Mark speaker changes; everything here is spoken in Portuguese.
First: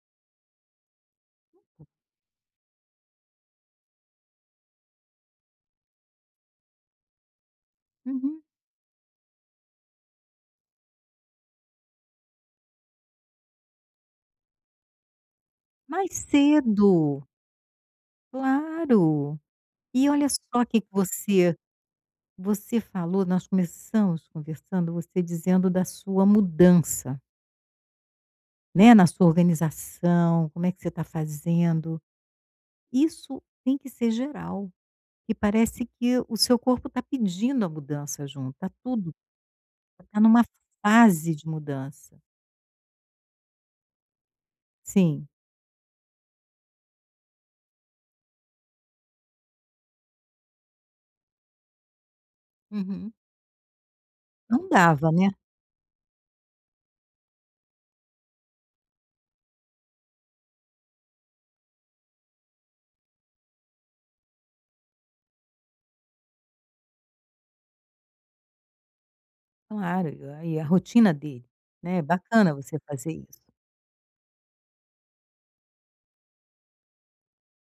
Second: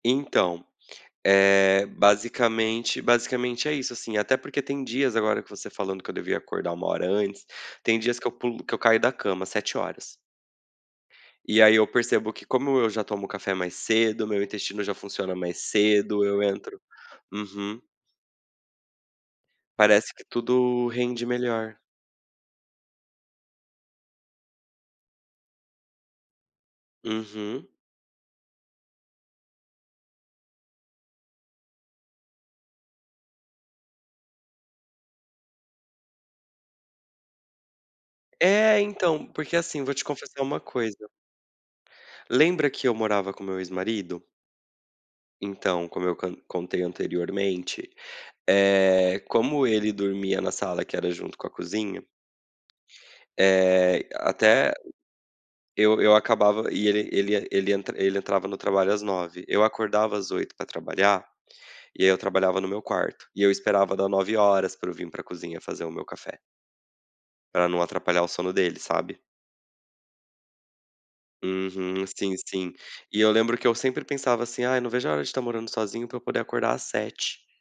Speaker 1: Então, eh, basicamente basicamente é isso assim, até porque tem dias agora que você falando que eu devia acordar 1 hora antes, tem dias que eu
Speaker 2: Uhum.
Speaker 1: pulo que eu caio da cama 7h. E aí eu percebo que como eu já tomo café mais cedo, o meu intestino já funciona mais
Speaker 2: Mais
Speaker 1: cedo, eu entro
Speaker 2: cedo.
Speaker 1: uhum.
Speaker 2: Claro, e
Speaker 1: Parece que
Speaker 2: olha só que
Speaker 1: tudo
Speaker 2: que
Speaker 1: rende
Speaker 2: você
Speaker 1: melhor.
Speaker 2: você falou, nós começamos conversando você dizendo da sua mudança.
Speaker 1: Uhum.
Speaker 2: Né, na sua organização, como é que você está fazendo, isso tem que ser geral, e parece que o seu corpo está pedindo a mudança junto, tá
Speaker 1: É,
Speaker 2: tudo,
Speaker 1: então, porque assim, vou te
Speaker 2: tá tendo
Speaker 1: confessar
Speaker 2: uma
Speaker 1: uma coisa
Speaker 2: fase de mudança.
Speaker 1: Lembra que eu morava com meu ex-marido?
Speaker 2: Sim.
Speaker 1: Então, como eu con contei anteriormente, eh, como ele dormia na sala que era junto com a cozinha
Speaker 2: Uhum.
Speaker 1: Eh,
Speaker 2: Não
Speaker 1: até,
Speaker 2: dava, né.
Speaker 1: eu eu acabava e ele ele ele entra ele entrava no trabalho às 9, eu acordava às 8 para trabalhar, e aí eu trabalhava no meu quarto, e eu esperava dar 9 horas para eu vim para cozinha fazer o meu café. Para não atrapalhar o sono dele, sabe?
Speaker 2: Claro, aí é a rotina dele, né, é
Speaker 1: Uhum, sim,
Speaker 2: bacana
Speaker 1: sim.
Speaker 2: você fazer
Speaker 1: E eu
Speaker 2: isso.
Speaker 1: lembro que eu sempre pensava assim ai não vejo a hora de tá morando sozinho pra eu poder acordar às 7.